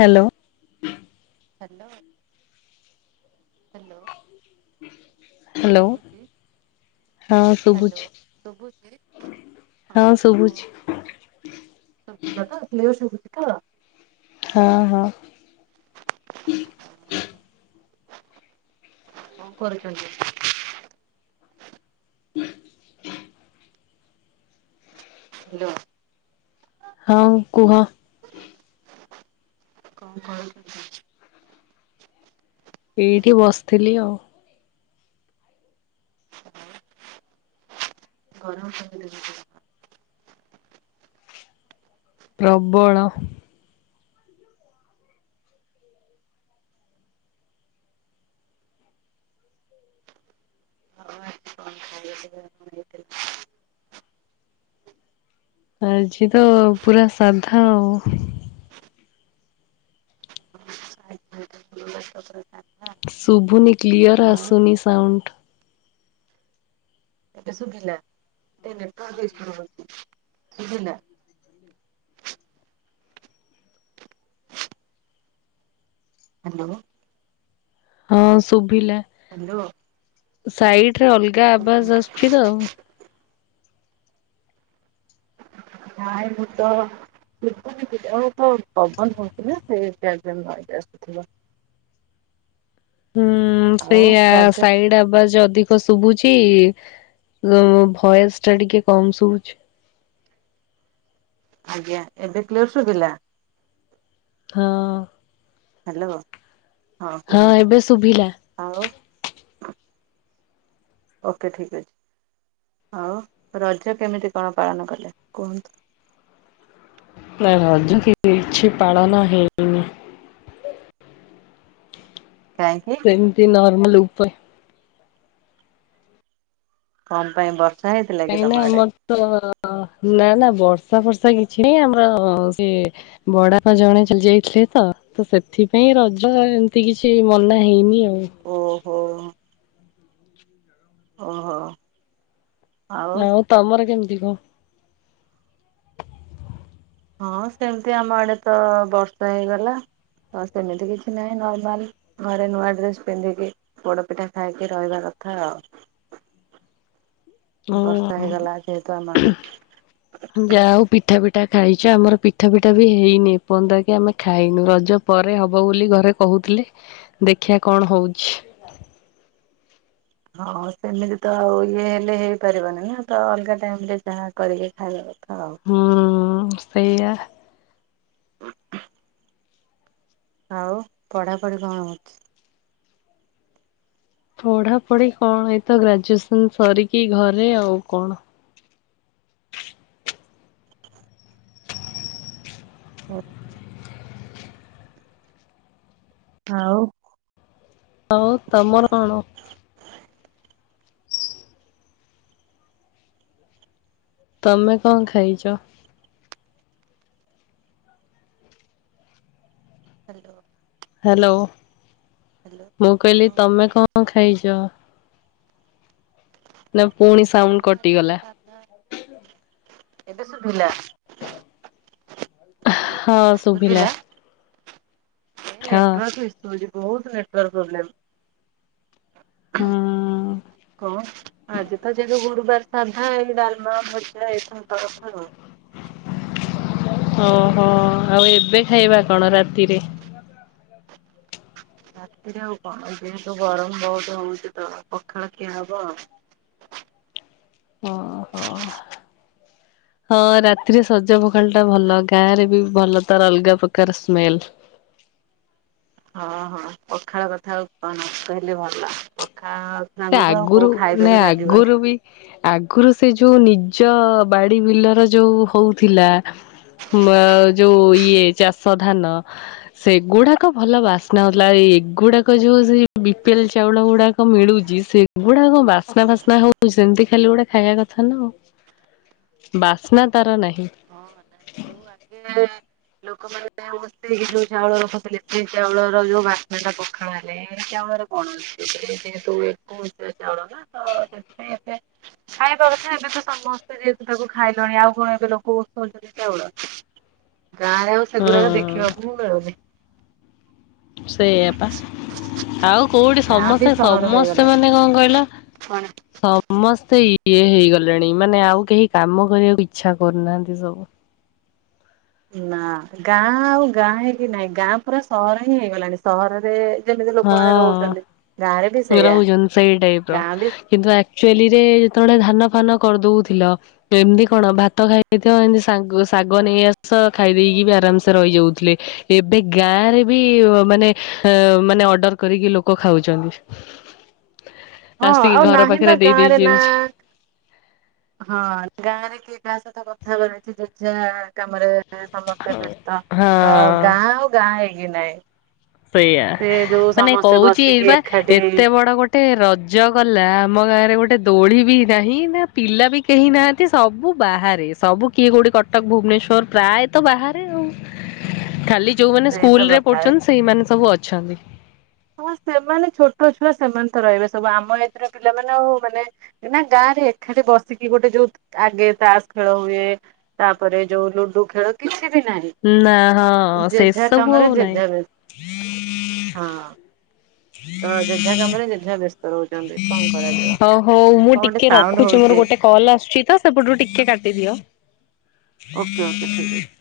Hello. Hello hello. Hello ଶୁଭୁଛି ହଁ hello ଶୁଭୁଛି ଶୁଭୁଛି ହଁ କୁହନ୍ତୁ ଶୁଭିଲା ତ। ତ। ହଁ ହଁ। ଙ୍କ କରୁଛନ୍ତି? ହାଲୋ। ହଁ କୁହ। କଣ କରୁଛନ୍ତି? ଏଇଠି ବସିଥିଲି ଆଉ। ଗରମ କେମିତି ହଉଚି ତମ ଆଡ଼େ? ପ୍ରବଳ। ଆଳୁସିଝା ଆମର ହେଇଥିଲା। ଆଜି ତ ପୁରା ସାଧା ଆଉ। ଆଜି [unintelligible] କ୍ଲିଅର ଆଉ ଆସୁନି ସାଉଣ୍ଡ। ଏବେ ଶୁଭିଲା ଟିକେ ନେଟୱାର୍କ ଇସୁ ରହୁଚି ଶୁଭିଲା। ହାଲୋ। ହଁ ଶୁଭିଲା ହ୍ୟାଲୋ ସାଇଡ ରେ ଅଲଗା ଆବାସ ଆସୁଛି ତ। ନାଇଁ ମୁଁ ତ ଶୁଭୁନି କିଛି ଓହୋ ପବନ ହଉଥିଲେ [unintelligible] ଶୁଭିବ। ହୁଁ ସେଇଆ ସାଇଡ ଆବାଜ ଅଧିକ ଶୁଭୁ। ଛି ଉ ଭଏସ ଟା ଟିକେ କମ ଶୁଭୁଛି। ଆଜ୍ଞା ଏବେ କ୍ଲିଅର ଶୁଭିଲା। ହଁ। ହାଲୋ। ହଁ ଏବେ ଶୁଭିଲା। ଆଉ ଓକେ ଠିକ ଅଛି ଆଉ ରଜ କେମିତି କଣ ପାଳନ କଲେ କୁହନ୍ତୁ। ନା ରଜ କିଛି ପାଳନ ହେଇନି। କାହିଁକି ସେମିତି ନ। ନର୍ମାଲ ଉପ। ତମ ପାଇଁ ବର୍ କାଇଁକି ନା ମୋର ତ। ଅ ନା ନା ବର୍ଷା ଫର୍ଷା କିଛି ନାଇଁ ଆମର ସେ ବଡା ପା ଜଣେ ଚାଲି ଯାଇଥିଲେ ତ ତ ସେଥିପାଇଁ ରଜ ଏମିତି କିଛି ମନା ହେଇନି ଆଉ। ହୁଁ। ହୋ। ଓ ହୋ। ହଉ ତମର କେମତି। [inaudible] ହଁ ସେମିତି ଆମ ଆଡେ ତ ବର୍ଷା ହେଇଗଲା ଆଉ ସେମିତି କିଛି ନାହିଁ ନର୍ମାଲ ଘରେ ନୂଆ ଡ୍ରେସ ପିନ୍ଧିକି ପୋଡ ପିଠା ଖାଇକି ରହିବା କଥା ଆଉ ବର୍ଷା ହଁ ହେଇଗଲା ଆଜି ଯେହେତୁ ଆମ ଆଡେ ଯା ହଉ ପିଠା ପିଠା ଖାଇଛ ଆମର ପିଠା ପିଠା ବି ହେଇନି ଏ ପର୍ଯ୍ୟନ୍ତ କି ଆମେ ଖାଇନୁ ରଜ ପରେ ହବ ବୋଲି ଘରେ କହୁଥିଲେ ଦେଖିିବା କଣ ହଉଛି ହଁ ସେମିତି ତ ଆଉ ଇଏ ହେଲେ ହେଇପାରିବନି ନା ତ ଅଲଗା ଟାଇମ ରେ ଯାହା କରିକି ଖାଇବା କଥା ଆଉ। ହୁଁ ସେଇୟା ଆଉ ପଢ଼ାପଢ଼ି କଣ ହଉଛି ପଢାପଢି କଣ ଏଇତ ଗ୍ରାଜୁଏସନ ସାରିକି ଘରେ ଆଉ କଣ ଓ ହୋ ଆଉ ହଉ ତମର କଣ ତମେ କଣ ଖାଇଛ ହାଲୋ ହ୍ୟାଲୋ ମୁଁ କହିଲି ହଁ ତମେ ଶୁଭୁଛି କଣ ଖାଇଛ ନା ପୁଣି ସାଉଣ୍ଡ କଣ ଆଜି ତ କଟିଗଲା ସାଧା ଏବେ ଶୁଭିଲା ଅ ହଁ ଶୁଭିଲା ହଁ। ନେଟୱର୍କ୍ ଇସୁ ହେଉଛି। ବହୁତ ନେଟୱର୍କ୍ ପ୍ରୋବ୍ଲେମ୍। ହୁଁ କଣ? ଆଜି ତ ଯଦି ଗୁରୁବାର ସାଧା ଡାଲମା ଭଜା ଓହୋ ଆଉ ଏବେ ଖାଇବା କଣ ରାତିରେ। ରାତିରେ ଆଉ କଣ ଯେହେତୁ ଗରମ ବହୁତ ହଉଛି ତ ପଖାଳଖିଆ ହବ ଆଉ। ଓହୋ ହଁ ରାତିରେ ସଜ ପଖାଳ ଟା ଭଲ ଗାଁ ରେ ବି ଭଲ ତାର ଅଲଗା ପ୍ରକାର ସ୍ମେଲ୍। ଓହୋ ପଖାଳ କଥା ଆଉ କହନା ନ କହିଲେ ଭଲ ପଖାଳ ସେ ସାଙ୍ଗକୁ ଆଉ ଆଗରୁ କୋଉ ନା ଖାଇବା ବି ଲାଗିବନି। ଆଗରୁ ବି ଆଗରୁ ସେ ଯୋଉ ନିଜ ଉଚ୍ଚ ବାଡି ବିଲର ଯୋଉ ହଉଥିଲା। ଯୋଉ ଇଏ ଚାଷ ଧାନ ସେଗୁଡାକ ଭଲ ବାସ୍ନା ହେଉଥିଲା। ଏଗୁଡାକ ଯୋଉ ସେ ବିପିଏଲ୍ ଚାଉଳ ଗୁଡାକ ମିଳୁ ଯେ ସେଗୁଡା କଣ ବାସ୍ନା ଫାସ୍ନା ହଉଛି ସେମିତି ଖାଲି ଗୋଟେ ଖାଇବା କଥା ନା ଆଉ ବାସ୍ନା ତାର ନାହିଁ। ହୁଁ [unintelligible] ଏଇ ଯୋଉ ଚାଉଳ ରଖୁଥିଲେ ସେଇ ଚାଉଳର ଯୋଉବାସ୍ନା ଟା ପଖାଳ ହେଲେ ଏ ଚାଉଳରେ କଣ ଅଛି ଯେହେତୁ ଚାଉଳ ତ ସେଥିପାଇଁ ଏବେ ଖାଇବା କଥା ଏବେ ତ ସମସ୍ତେ ଯେହେତୁ ତାକୁ ଖାଇଲଣି ଆଉ କଣ ଏବେ ଲୋକ [unintelligible] ଚାଉଳ। ଗାଁରେ ଆଉ ସେଗୁଡାକ ଦେଖି ଖି ହୁଁ ବାକୁ ମିଳୁନି। ସେଇଆପା ଆଉ କୋଉଠି ଗାଁ ବି ସମସ୍ତେ ସହର ସମସ୍ତେ ହେଇଗଲାଣି ମାନେ କଣ କହିଲ? କଣ ସମସ୍ତେ ଇଏ ହେଇଗଲେଣି ମାନେ ଆଉ କେହି କାମ କରିବାକୁ ଇଚ୍ଛା କରୁନାହାନ୍ତି ସବୁ। ନା ଗାଁ ଆଉ ଗାଁ ହେଇକି ନାହିଁ ଗାଁ ପୁରା ସହର ହିଁ ହେଇଗଲାଣି। ସହରରେ ଯେମିତି ଲୋକମାନେ ରହୁଛନ୍ତି ଗାଁରେ ବି ହଁ ସେଇଆ ରହୁଛନ୍ତି ସେଇ ଟାଇପ୍ ର ଗାଁ ବି କିନ୍ତୁ ଆକ୍ଚୁଲିରେ ଯେତେବେଳେ ଧାନ ଫାନ କରିଦଉଥିଲ ଏମିତି କଣ ଭାତ ଖାଇଦଉଥିବ ଏମତି ଶାଗ ଶାଗ ନେଇଆସ ଖାଇଦେଇକି ବି ଆରାମସେ ରହିଯାଉଥିଲେ । ଏବେ ଗାଁ ରେ ବି ମାନେ ହେ ମାନେ ଅର୍ଡର କରିକି ଲୋକ ଖାଉଛନ୍ତି। ହଁ ଆସିକି ଆଉ ଘର ନାହିଁ ବା ପାଖରେ ଦେଇ ଦେଇ ଗାଁରେ ନା ଯାଉଛି। ହଁ ଗାଁରେ କିଏ କାହା ସହିତ କଥା ହବାର ଅଛି ଯେଝା କାମରେ ସମସ୍ତେ ବ୍ୟସ୍ତ ତ ହଁ। ଗାଁ ଆଉ ଗାଁ ହେଇ ଇଏ ନାଇ। ସେଇଆ ମାନେ କହୁଛି ଇ ବସିକି ବା ଏକାଠି ଏତେ ବଡ ଗୋଟେ ରଜ ଗଲା ଆମ ଗାଁରେ ଗୋଟେ ଦୋଳି ବି ନାହିଁ ନା ପିଲା ବି କେହି ନାହାନ୍ତି ସବୁ ବାହାରେ। ସବୁ କିଏ କୋଉଠି କଟକ ଭୁବନେଶ୍ଵର ପ୍ରାୟତ ବାହାରେ ଆଉ। ଖାଲି ଯୋଉମାନେ ସେଇ ସ୍କୁଲ ତ ରେ କଥା ପଢ଼ୁଛନ୍ତି ମାନେ ସବୁ ଅଛନ୍ତି। ହଁ ସେମାନେ ଛୋଟ ଛୁଆ ସେମାନେ ତ ରହିବେ ସବୁ ଆମ ଏଥିରେ ପିଲାମାନେ ଆଉ ମାନେ ନା ଗାଁ ରେ ଏକାଠି ବସିକି ଗୋଟେ ଯୋଉ ଆଗେ ତାସ ଖେଳ ହୁଏ। ତାପରେ ଯୋଉ ଲୁଡୁ ଖେଳ କି ନା ହଁ ସେ ସବୁ କାମରେ ଆଉ ଯେଝା ବ୍ୟସ୍ତ ହଁ ନାହିଁ। ତ ଯେଝା କାମରେ ଯେଝା ବ୍ୟସ୍ତ ରହୁଛନ୍ତି କଣ କରାଯିବ। ହ ହଉ ମୁଁ କଣ ଗୋଟେ ଟିକେ ସାଉଣ୍ଡ ରଖୁଛି। ହଉଛି। ମୋର ଗୋଟେ କଲ ଆସୁଛି ତ ସେପଟରୁ ଟିକେ କାଟିଦିଅ। ଓକେ ଓକେ ଠିକ ଅଛି।